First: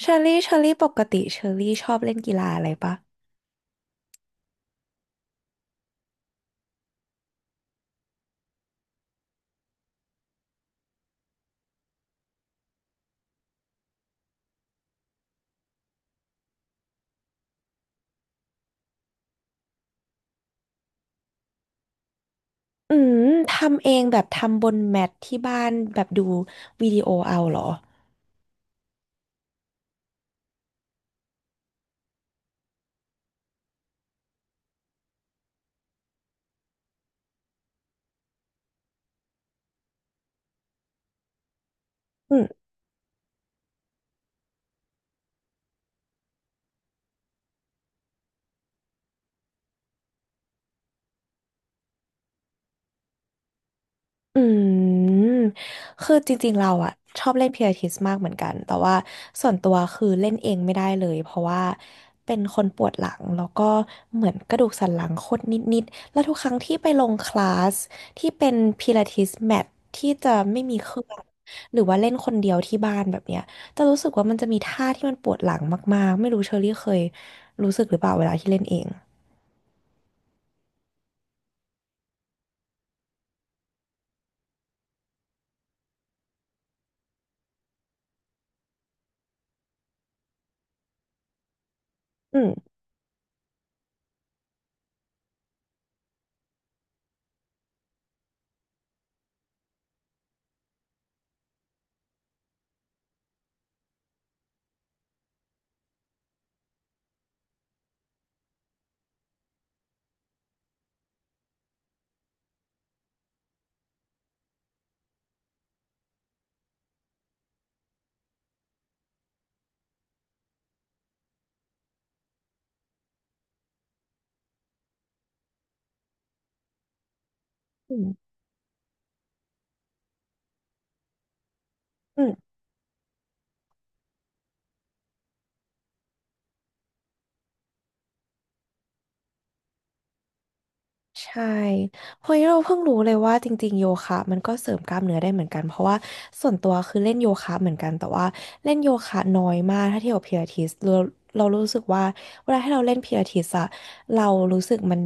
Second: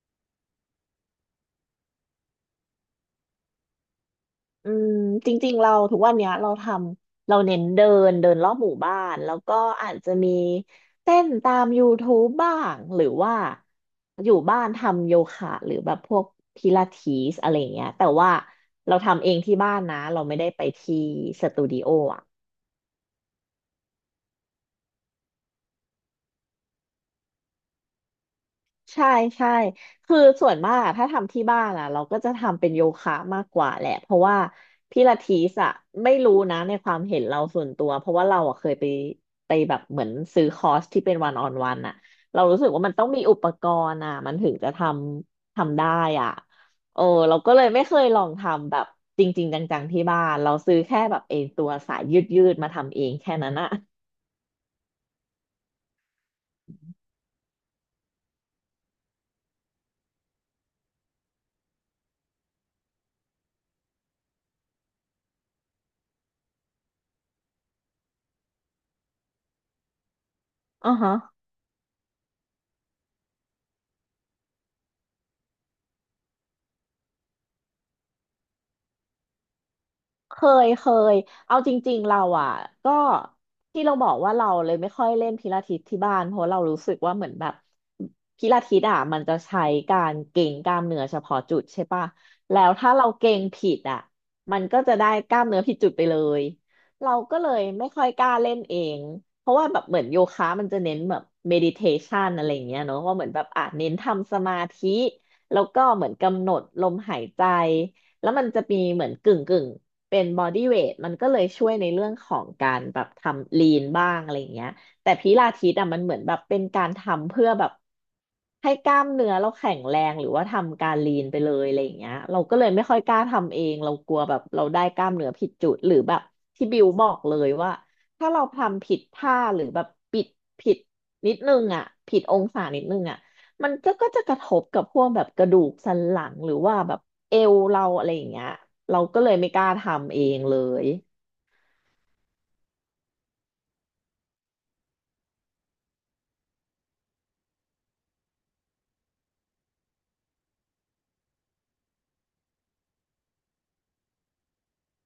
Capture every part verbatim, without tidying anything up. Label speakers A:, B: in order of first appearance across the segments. A: เชอรี่เชอรี่ปกติเชอรี่ชอบเล่นกีฬาอะไรปะ
B: อืมจริงๆเราทุกวันเนี้ยเราทำเราเน้นเดินเดินรอบหมู่บ้านแล้วก็อาจจะมีเต้นตามยูทูบบ้างหรือว่าอยู่บ้านทำโยคะหรือแบบพวกพิลาทิสอะไรเงี้ยแต่ว่าเราทำเองที่บ้านนะเราไม่ได้ไปที่สตูดิโออ่ะ
A: อืมทำเองแบบทำบนแมทที่บ้านแบบดูวิดีโอเอาเหรอ
B: ใช่ใช่คือส่วนมากอะถ้าทำที่บ้านอ่ะเราก็จะทำเป็นโยคะมากกว่าแหละเพราะว่าพิลาทิสอ่ะไม่รู้นะในความเห็นเราส่วนตัวเพราะว่าเราอะเคยไปไปแบบเหมือนซื้อคอร์สที่เป็นวันออนวันอ่ะ
A: อื
B: เรา
A: ม
B: รู้สึกว่ามันต้องมีอุปกรณ์อ่ะมันถึงจะทำทำได้อ่ะโอ้เราก็เลยไม่เคยลองทำแบบจริงๆจังๆที่บ้านเราซื้อแค่แบบเองตัวสายยืดๆมาทำเองแค่นั้นอ่ะ
A: อืมคือจริงๆเราอะชอบเล่นพิลาทิสมากเหมือนกันแต่ว่าส่วนตัวคือเล่นเองไม่ได้เลยเพราะว่าเป็นคนปวดหลังแล้วก็เหมือนกระดูกสันหลังคดนิดๆแล้วทุกครั้งที่ไปลงคลาสที่เป็นพิลาทิสแมทที่จะไม่มีเค
B: อ๋
A: รื่
B: อ
A: องหรือว่าเล่นคนเดียวที่บ้านแบบเนี้ยจะรู้สึกว่ามันจะมีท่าที่มันปวดหลังมากๆไม่รู้เชอรี่เคยรู้สึกหรือเปล่าเวลาที่เล่นเอง
B: เคยเคยเอาจริงๆเราอ่ะก็ที่เราบอกว่าเราเลยไม่ค่อยเล่นพิลาทิสที่บ้านเพราะเรารู้สึกว่าเหมือนแบบพิลาทิสอ่ะมันจะใช้การเกร็งกล้ามเนื้อเฉพาะจุดใช่ปะ
A: อืม
B: แล้วถ้าเราเกร็งผิดอ่ะมันก็จะได้กล้ามเนื้อผิดจุดไปเลยเราก็เลยไม่ค่อยกล้าเล่นเองเพราะว่าแบบเหมือนโยคะมันจะเน้นแบบเมดิเทชันอะไรอย่างเงี้ยเนอะว่าเหมือนแบบอ่ะเน้นทำสมาธิแล้วก็เหมือนกำหนดลมหายใจแล้วมันจะมีเหมือนกึ่งกึ่ง เป็นบอดี้เวทมันก็เลยช่วยในเรื่องของการแบบทำลีนบ้างอะไรอย่างเงี้ยแต่พิลาทิสอ่ะมันเหมือนแบบเป็นการทำเพื่อแบบให้กล้ามเนื้อเราแข็งแรงหรือว่าทำการลีนไปเลยอะไรอย่างเงี้ยเราก็เลยไม่ค่อยกล้าทำเองเรากลัวแบบเราได้กล้ามเนื้อผิดจุดหรือแบบที่บิวบอกเลยว่า
A: อ
B: ถ้าเราทำผิดท่าหรือแบบปิดผิดนิดนึงอ่ะผิด
A: ืม
B: องศานิดนึงอ่ะมันก็ก็จะกระทบกับพวกแบบกระดูกสันหลังหรือว่าแบบ เอวเราอะไรอย่างเงี้ยเราก็เลยไม่กล้าทำเองเลย
A: ใช่เพร้ะเราเพิ่งรู้เลยว่าจริงๆโยคะมันก็เสริมกล้ามเนื้อได้เหมือนกันเพราะว่าส่วนตัวคือเล่นโยคะเหมือนกันแต่ว่าเล่นโยคะน้อยมากถ้าเทียบกับพิลาทิสเราเรารู้สึกว่าเวลาที่เราเล่นพิลาทิสอะเรารู้สึกมัน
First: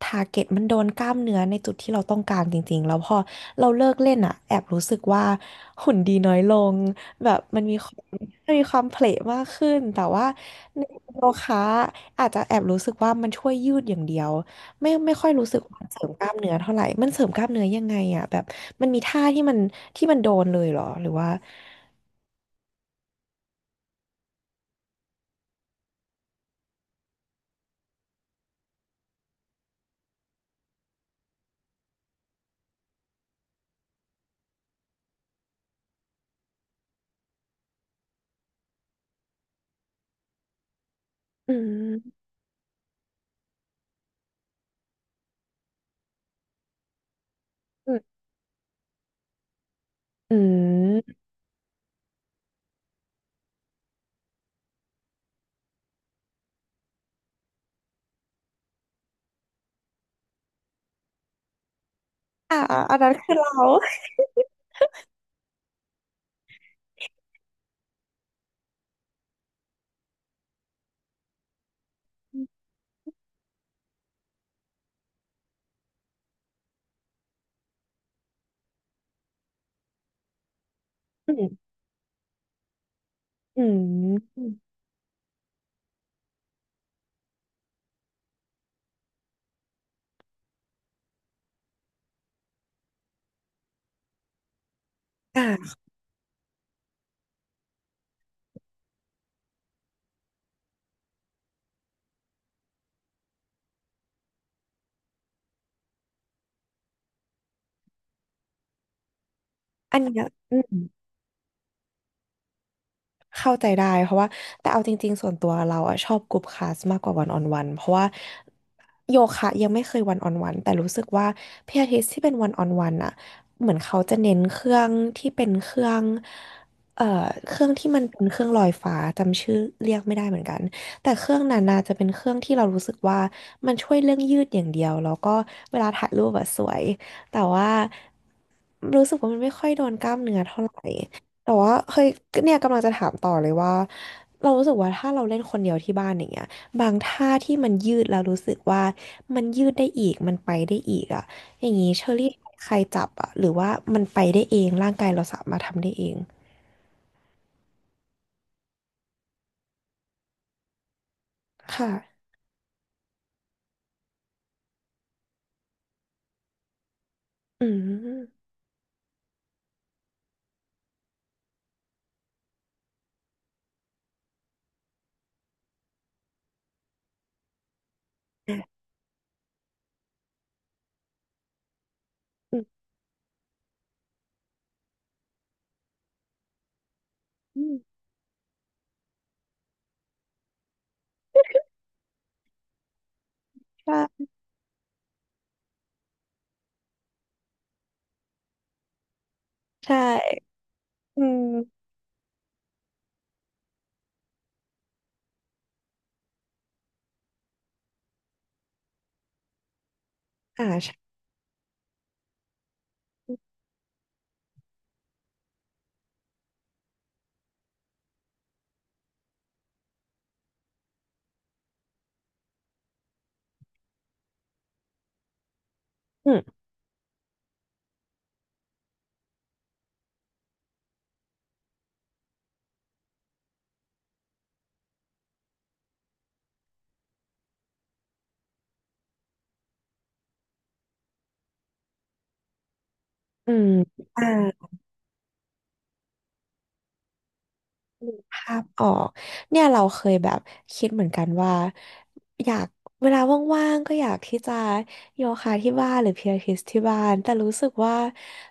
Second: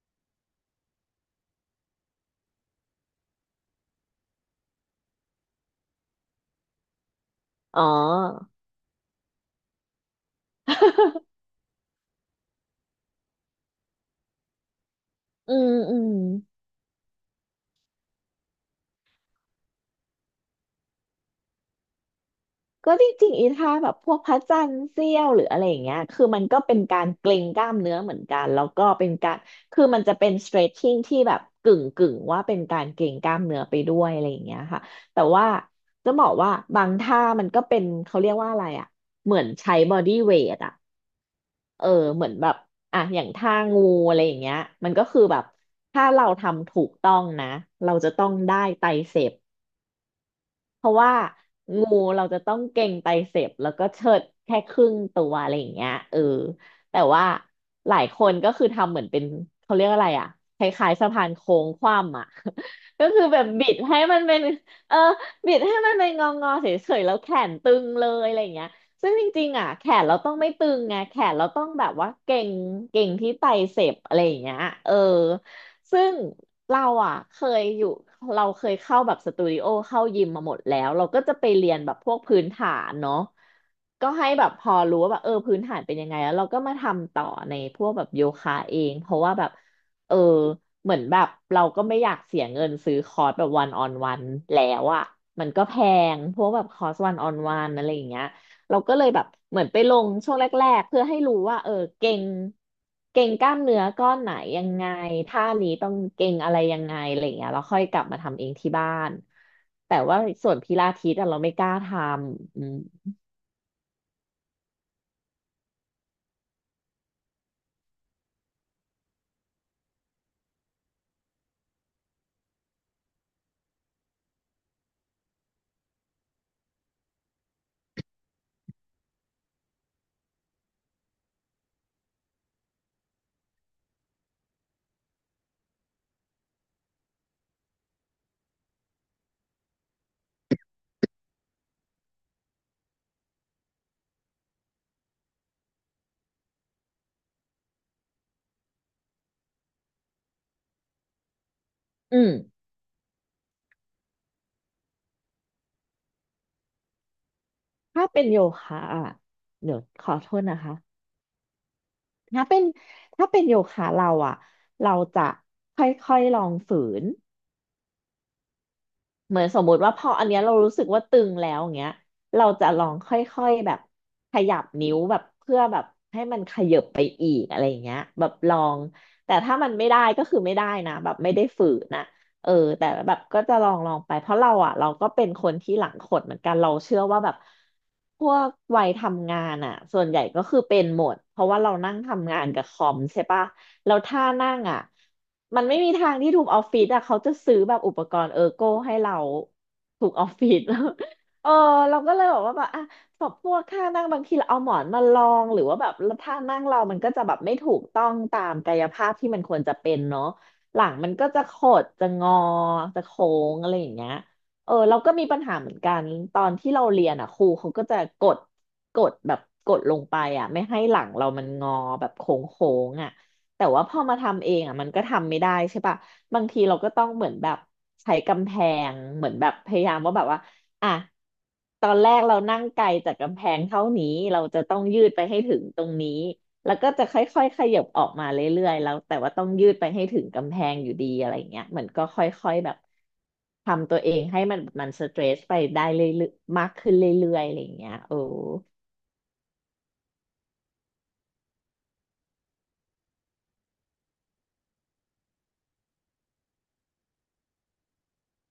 A: ทาร์เก็ตมันโดนกล้ามเนื้อในจุดที่เราต้องการจริงๆแล้วพอเราเลิกเล่นอะแอบรู้สึกว่าหุ่นดีน้อยลงแบบมันมี
B: อ๋อ
A: ความมันมีความเพลทมากขึ้นแต่ว่าในโยคะอาจจะแอบรู้สึกว่ามันช่วยยืดอย่างเดียว ไม่ไม่ค่อยรู้
B: อื
A: สึก
B: ม
A: ว่ามัน
B: อื
A: เสริ
B: ม
A: มกล้ามเนื้อเท่าไหร่ มันเสริมกล้ามเนื้อยังไงอ่ะแบบมันมีท่าที่มันที่มันโดนเลยเหรอหรือว่า
B: ก็จริงๆอีท่าแบบพวกพระจันทร์เสี้ยวหรืออะไรอย่างเงี้ยคือมันก็เป็นการเกร็งกล้ามเนื้อเหมือนกันแล้วก็เป็นการคือมันจะเป็น stretching ที่แบบกึ่งกึ่งว่าเป็นการเกร็งกล้ามเนื้อไปด้วยอะไรอย่างเงี้ยค่ะแต่ว่าจะบอกว่าบางท่ามันก็เป็นเขาเรียกว่าอะไรอ่ะเหมือนใช้ body weight อ่ะ
A: อื
B: เออ
A: ม
B: เหมือนแบบอ่ะอย่างท่างูอะไรอย่างเงี้ยมันก็คือแบบถ้าเราทำถูกต้องนะ
A: อื
B: เรา
A: ม
B: จะต้องได้ไตรเสพ
A: อื
B: เพราะว่า
A: ม
B: งูเราจะต้องเก่งไตรเสพแล้วก็เชิดแค่ครึ่งตัวอะไรอย่างเงี้ยเออแต่ว่าหลายคนก็คือทำเหมือนเป็นเขาเรียกอะไรอ่ะคล้ายๆสะพานโค้งคว่ำอ่ะ
A: อ่าอัน
B: ก็
A: นั้น
B: คือ
A: คือ
B: แบบ
A: เรา
B: บิดให้มันเป็นเออบิดให้มันเป็นงองอเฉยๆแล้วแขนตึงเลยอะไรอย่างเงี้ยซึ่งจริงๆอ่ะแขนเราต้องไม่ตึงไงแขนเราต้องแบบว่าเก่
A: อ
B: งเก่งที่ไตรเสพอะไรอย่างเงี้ยเออ ซึ่งเราอ่ะเคยอยู่เราเคยเข้าแบบสตูดิโอเข้ายิมมาหมดแล้วเราก็
A: ื
B: จะไป
A: ม
B: เรียนแบบพวกพื้นฐานเนาะ
A: อื
B: ก็ให้
A: ม
B: แบบพอรู้ว่าแบบเออพื้นฐานเป็นยังไงแล้วเราก็มาทำต่อในพวกแบบโยคะเองเพราะว่าแบบเออเหมือนแบบเราก็ไม่อยากเสียเงินซื้อคอร์สแบบวันออนวันแล้วอ่ะมั
A: อ่า
B: นก็แพงพวกแบบคอร์สวันออนวันอะไรอย่างเงี้ย เราก็เลยแบบเหมือนไปลงช่วงแรกๆเพื่อให้รู้ว่าเออเก่งเก่งกล้ามเนื้อก้อนไหนยังไงท่านี้ต้องเก่งอะไรยังไงอะไรอย่างเงี้ยเราค่อยกลับมาทำเองที่บ้านแต่
A: อัน
B: ว่า
A: เนี้ย
B: ส่
A: อื
B: วนพิ
A: ม
B: ลาทิสอะเราไม่กล้าทำอืม
A: เข้าใจได้เพราะว่าแต่เอาจริงๆส่วนตัวเราอะชอบกรุ๊ปคลาสมากกว่าวันออนวันเพราะว่าโยคะยังไม่เคยวันออนวันแต่รู้สึกว่าพิลาทิสที่เป็นวันออนวันอะเหมือนเขาจะเน้นเครื่องที่เป็นเครื่องเอ่อเครื่องที่มันเป็นเครื่องลอยฟ้าจำชื่อเรียกไม่ได้เหมือนกันแต่เครื่องนั้นน่าจะเป็นเครื่องที่เรารู้สึกว่ามันช่วยเรื่องยืดอย่างเดียวแล้วก็เวลาถ่ายรูปอะสวยแต่ว่ารู้สึกว่ามันไม่ค่อยโดนกล้ามเนื้อเท่าไหร่ แต่ว่าเคยเนี่ยกำลังจะถามต่อเลยว่าเรารู้สึกว่าถ้าเราเล่นคนเดียวที่บ้านอย่างเงี้ยบางท่าที่มันยืดแล้วรู้สึกว่ามันยืดได้อีกมันไปได้อีกอ่ะอย่างงี้เชอ
B: อืม
A: รี่ใครจับอ่ะหรือว่ามันไปได้เองร่างกายเราสามารถทำได้เอง
B: ถ้าเป็นโยคะอ่ะเดี๋ยวขอโทษนะคะ
A: ค่ะ
B: ถ้าเป็นถ้าเป็นโยคะเราอ่ะเราจะค่อยๆลองฝืน
A: อืม
B: เหมือนสมมุติว่าพออันเนี้ยเรารู้สึกว่าตึงแล้วอย่างเงี้ยเราจะลองค่อยๆแบบขยับนิ้วแบบเพื่อแบบให้มันขยับ แต่ถ้ามันไม่ได้ก็คือไม่ได้นะแบบไม่ได้ฝืนนะเออ
A: อืม
B: แต่แบบก็จะลองลองไปเพราะเราอ่ะเราก็เป็นคนที่หลังขดเหมือนกันเราเชื่อว่าแบบ
A: อืม
B: พวกวัยทำงานอ่ะส่วนใหญ่ก็คือเป็นหมดเพราะว่าเรานั่งทำงานกับคอมใช่ปะแล้วท่า
A: ใช่
B: นั่งอ่ะมันไม่มีทางที่ถูกออฟฟิศอ่ะเขาจะซื้อแบบอุปกรณ์เออร์โก้ให้เรา
A: ใช
B: ถูกออฟ
A: ่
B: ฟิศ
A: อื
B: เออ
A: ม
B: เราก็เลยบอกว่าแบบอ่ะ แบบพวกท่านั่งบางทีเราเอาหมอนมารองหรือว่าแบบท่านั่งเรามันก็จะแบบไม่ถูกต้องตามกายภาพที่มันควรจะเป็นเนาะ
A: อ่า
B: หลัง
A: ใช่
B: มันก็จะขดจะงอจะโค้งอะไรอย่างเงี้ยเออเราก็มีปัญหาเหมือนกันตอนที่เราเรียนอ่ะครูเขาก็จะกดกดแบบกดลงไปอ่ะไม่ให้หลังเรามันงอแบบโค้งโค้งอ่ะแต่ว่าพอมาทำเองอ่ะมันก็ทำไม่ได้ใช่ปะ
A: อืม
B: บางทีเราก็ต้องเหมือนแบบใช้กำแพงเหมือนแบบพยายามว่าแบบว่า อ่ะตอนแรกเรานั่งไกลจากกำแพงเท่านี้เราจะต้องยืดไปให้ถึงตรงนี้แล้วก็จะค่อยๆขยับออกมาเรื่อยๆแล้วแต่ว่าต้องยืดไปให้ถึงกำแพงอยู่ดีอะไรเงี้ยเหมือนก็ค่อยๆแบบ
A: อืม
B: ทำตัวเอง
A: อ่า
B: ให้มันมันสเตรสไปได้เรื่อยๆมากขึ้นเรื่อยๆอะไรเงี้ย
A: นึ
B: โอ้
A: กภาพออกเนี่ยเราเคยแบบคิดเหมือนกันว่าอยากเวลาว่างๆก็อยากที่จะโยคะที่บ้านหรือพิลาทิสที่บ้านแต่รู้สึกว่า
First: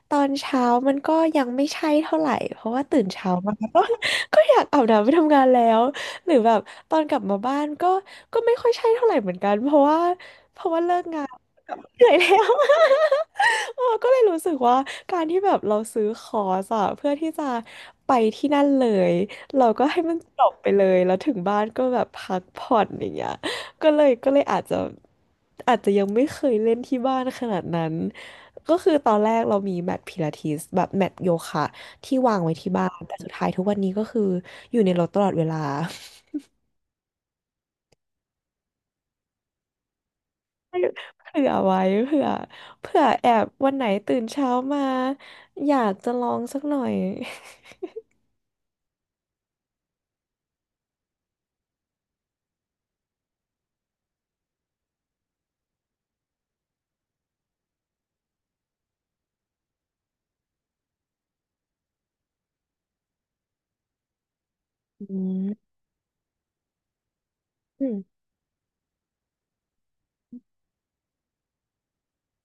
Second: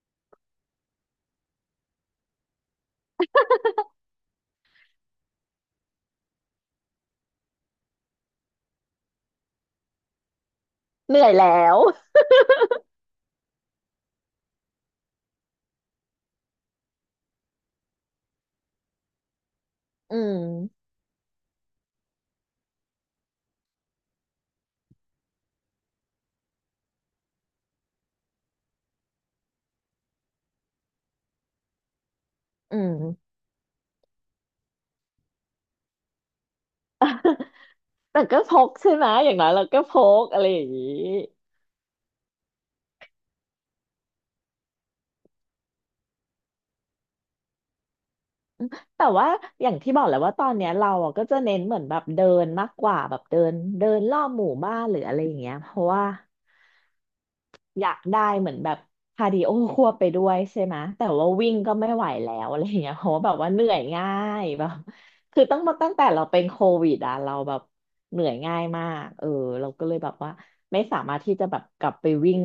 A: ตอนเช้ามันก็ยังไม่ใช่เท่าไหร่เพราะว่าตื่นเช้ามาก็ ก็อยากอาบน้ำไปทำงานแล้วหรือแบบตอนกลับมาบ้านก็ก็ไม่ค่อยใช่เท่าไหร่เหมือนกันเพราะว่า
B: เหนื่อยแล้ว
A: เหนื่อยแล้ว เออก็เลยรู้สึกว่าการที่แบบเราซื้อคอร์สอะเพื่อที่จะไปที่นั่นเลยเราก็ให้มั
B: อื
A: น
B: ม
A: จบไปเลยแล้วถึงบ้านก็แบบพักผ่อนอย่างเงี้ยก็เลยก็เลยอาจจะอาจจะยังไม่เคยเล่นที่บ้านขนาดนั้นก็คือตอนแรกเรามีแมทพิลาทิสแบบแมทโยคะที่วางไว้ที่
B: อื
A: บ้านแต่สุ
B: ม
A: ดท้ายทุกวันนี้ก็คืออยู่ในรถตลอดเวลา
B: แต่ก็พกใช่ไหมอย่างน้อยเราก็พกอะไรอย่างนี้
A: เผื่อไว้เผื่อเผื่อแอบวันไหนตื่นเช้ามาอยากจะลองสักหน่อย
B: แต่ว่าอย่างที่บอกแหละว่าตอนเนี้ยเราอ่ะก็จะเน้นเหมือนแบบเดินมากกว่าแบบเดินเดินรอบหมู่บ้านหรืออะไรอย่างเงี้ยเพราะว่า อยากได้เหมือนแบบคาร์ดิโอควบไปด้วยใช่ไหมแต่ว่าวิ่งก็ไม่ไหวแล้ว อะไรอย่างเงี้ยเพราะว่าแบบว่าเหนื่อยง่ายแบบ
A: อื
B: คือต้อง
A: ม
B: มาตั้งแต่เราเป็นโควิดอ่ะเราแบบ
A: อืม
B: เหนื่อยง่ายมากเออเราก็เลยแบบว่าไม่สามารถที่จะแบบกลับไปวิ่ง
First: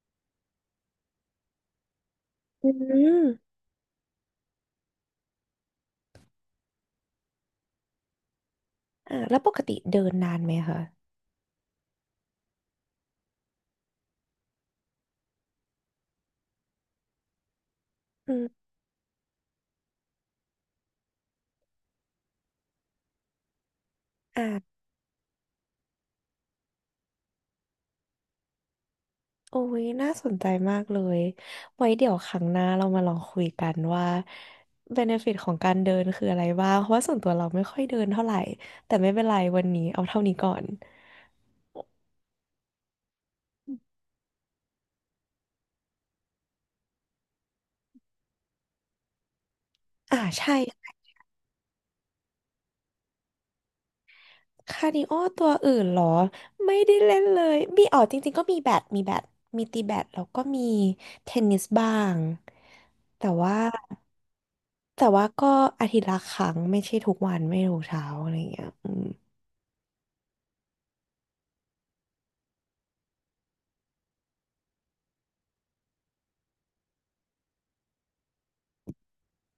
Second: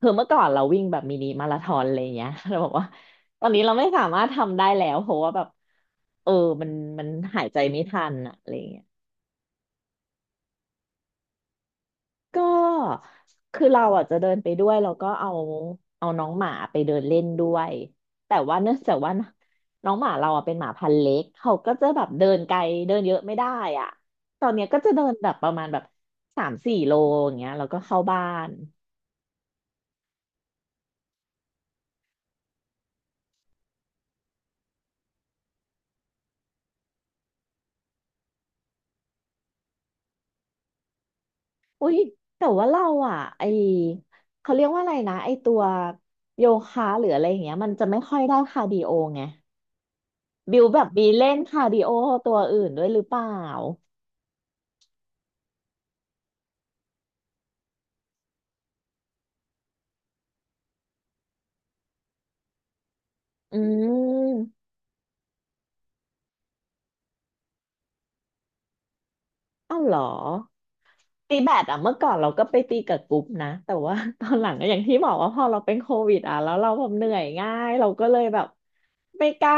B: คือเมื่อก่อนเราวิ่งแบบมินิมาราธอนอะไรอย่างเงี้ย เราบ
A: อื
B: อกว่า
A: ม
B: ตอนนี้เราไม่สามารถทำได้แล้วเพราะว่าแบบเออมันมันหายใจไม่ทันอะอะไรอย่างเงี้ย
A: อ่าแล้วปกติเดินนานไหมคะ
B: ก็คือเราอ่ะจะเดินไปด้วยแล้วก็เอาเอาน้องหมาไปเดินเล่นด้วย
A: อื
B: แต่ว่า
A: ม
B: เนื่องจากว่าน้องหมาเราอ่ะเป็นหมาพันธุ์เล็กเขาก็จะแบบเดินไกลเดินเยอะไม่ได้อ่ะ
A: อ่
B: ตอนเนี้ยก็
A: า
B: จะเดินแบบประมาณแบบสามสี่โลอย่างเงี้ยแล้วก็เข้าบ้าน
A: โอ้ยน่าสนใจมากเลยไว้เดี๋ยวครั้งหน้าเรามาลองคุยกันว่า benefit ของการเดินคืออะไรบ้างเพราะว่าส่วนตัวเราไม่ค่อยเดินเท่าไหร่แต่ไม่เป็นไรวันนี้เอาเท่านี้ก่อน
B: อุ้ยแต่ว่าเราอ่ะไอเขาเรียกว่าอะไรนะไอตัวโยคะหรืออะไรอย่างเงี้ยมันจะไม่ค่อยได้คาร์ดิโอไง
A: อ่าใช่
B: บิวแบบมีเล่นคาร์ดิโอตัวอื่นด้วยหรือเปล่า
A: คาร์ดิโอตัวอื่นเหรอไม่ได้เล่นเลยมีอ๋อจริงๆก็มีแบดมีแบดมีตีแบดแล้วก็มีเทนนิสบ้างแต่ว่า
B: อืม
A: แต่ว่าก็อาทิตย์ละครั้งไม่ใช่ทุกวันไม่ทุกเช้าอะไรอย่างเงี้ยอืม
B: เอ้าเหรอตีแบดอะเมื่อก่อนเราก็ไปตีกับกรุ๊ปนะแต่ว่า ตอนหลังก็อย่างที่บอกว่าพอเราเป็นโควิดอะแล้วเราแบบเหนื่อยง่ายเราก็เลยแบบไม่กล้า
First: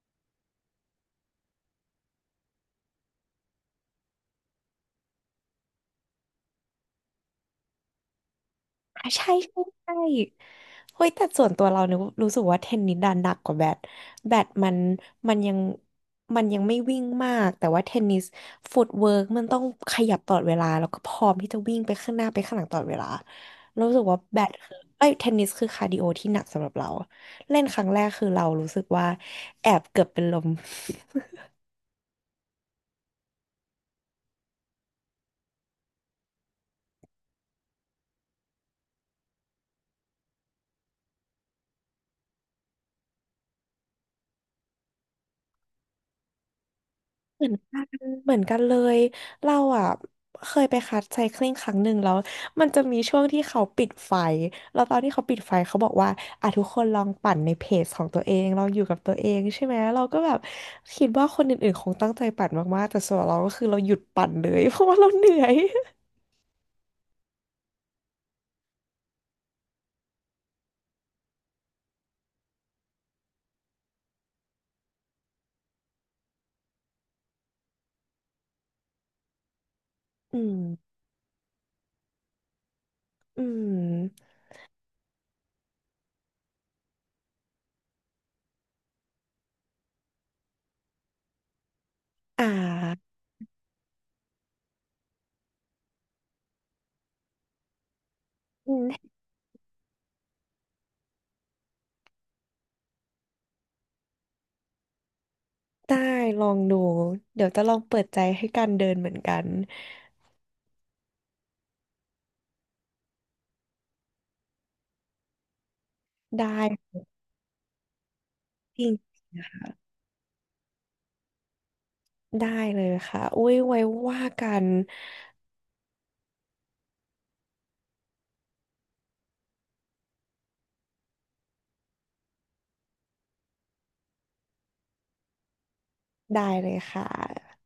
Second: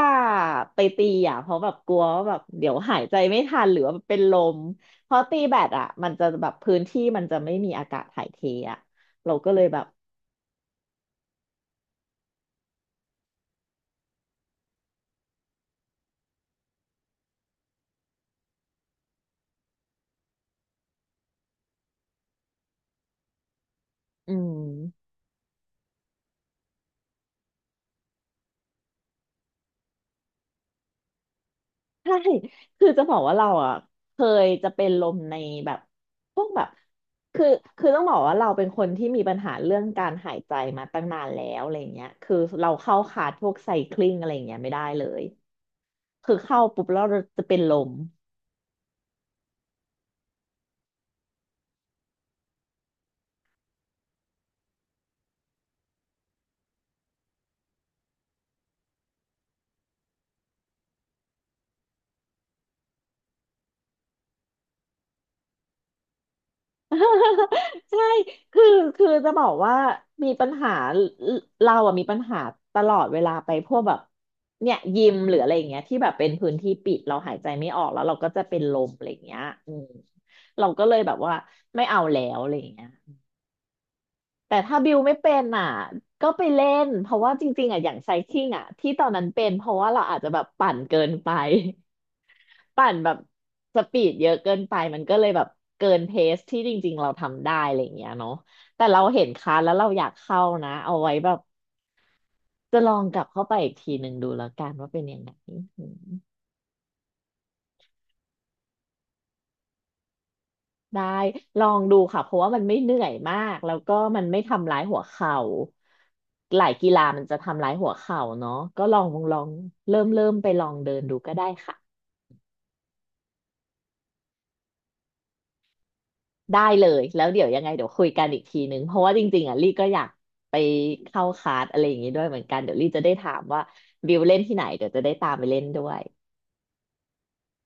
B: ไปตีอะเพราะแบบกลัวว่าแบบเดี๋ยวหายใจไม่ทันหรือว่าเป็นลมเพราะตีแบดอะมันจะแบบพื้นที่มันจะไม่มีอากาศถ่ายเทอะ
A: อ่ะใช่
B: เราก็เล
A: ใช่
B: ยแบบ
A: ใช่เฮ้ยแต่ส่วนตัวเราเนี่ยรู้สึกว่าเทนนิสดันหนักกว่าแบดแบดมันมันยังมันยังไม่วิ่งมากแต่ว่าเทนนิสฟุตเวิร์กมันต้องขยับตลอดเวลาแล้วก็พร้อมที่จะวิ่งไปข้างหน้าไปข้างหลังตลอดเวลาเรารู้สึกว่า
B: อื
A: แบดคือเอ้ย
B: ม
A: เทนนิสคือคาร์ดิโอที่หนักสำหรับเราเล่นครั้งแรกคือเรารู้สึกว่าแอบเกือบเป็นลม
B: ใช่คือจะบอกว่าเราอ่ะเคยจะเป็นลมในแบบพวกแบบคือคือต้องบอกว่าเราเป็นคนที่มีปัญหาเรื่องการหายใจมาตั้งนานแล้วอะไรเงี้ยคือเราเข้าคลาสพวกไซคลิงอะไรเงี้ยไม่ได้เลย คือเข้าปุ๊บแล้วเราจะ
A: เหมือ
B: เป็
A: น
B: นล
A: กัน
B: ม
A: เหมือนกันเลย เราอ่ะเคยไปคัดไซคลิงครั้งหนึ่งแล้วมันจะมีช่วงที่เขาปิดไฟแล้วตอนที่เขาปิดไฟเขาบอกว่าอ่ะทุกคนลองปั่นในเพจของตัวเองลองอยู่กับตัวเองใช่ไหมเราก็แบบคิดว่าคนอื่นๆคงตั้งใจปั่นมากๆ แต่ส่วนเราก็คือเราหยุดปั่นเลย เพราะว่าเราเหนื่อย
B: ใช่คือคือจะบอกว่ามีปัญหาเราอะมีปัญหาตลอดเวลาไปพวกแบบเนี่ยยิมหรืออะไรอย่างเงี้ยที่แบบเป็นพื้นที่ปิดเราหายใจไม่ออกแล้วเราก็จะเป็นลมอะไรอย่างเงี้ยอืม
A: อืม
B: เราก็เลยแบบว่าไม่เอาแล้วอะไรอย่างเงี้ย
A: อืม
B: แต่ถ้าบิวไม่เป็นอ่ะ ก็ไปเล่นเพราะว่าจริงๆอ่ะอย่างไซคลิงอ่ะที่ตอนนั้นเป็นเพราะว่าเราอาจจะแบบปั่นเกินไป
A: อ่
B: ปั่นแบ
A: า
B: บสปีดเยอะเกินไปมันก็เลยแบบเกินเพสที่จริงๆเราทำได้อะไรอย่างเงี้ยเนาะ
A: อื
B: แต่เรา
A: ม
B: เห็นคลาสแล้วเราอยากเข้านะเอาไว้แบบจะลองกลับเข้าไปอีกทีหนึ่งดูแล้วกันว่าเป็นยังไงอื
A: ได้
B: ม
A: ลองดู เดี๋ยวจะลองเปิดใจให้การเดินเหมือนกัน
B: ได้ลองดูค่ะเพราะว่ามันไม่เหนื่อยมากแล้วก็มันไม่ทำร้ายหัวเข่า
A: ได้
B: หลายกีฬามันจะทำร้ายหัวเข่าเนาะ
A: จ
B: ก็
A: ริ
B: ลอง
A: ง
B: ลองเริ่มเริ่มไปลองเดินดูก็ได้ค่ะ
A: ได้เลยค่ะอุ้ยไว้ว่ากัน
B: ได้เลยแล้วเดี๋ยวยังไงเดี๋ยวคุยกันอีกทีนึงเพราะว่าจริงๆอ่ะลี่ก็อยากไปเข้าคลาสอะไรอย่างงี้ด้วยเหมือนกันเดี๋ยวลี่จะได้ถามว่าบิวเล่นที่ไหนเดี๋ยวจะได้ตามไปเล่นด้วย
A: ได้เลยค่ะ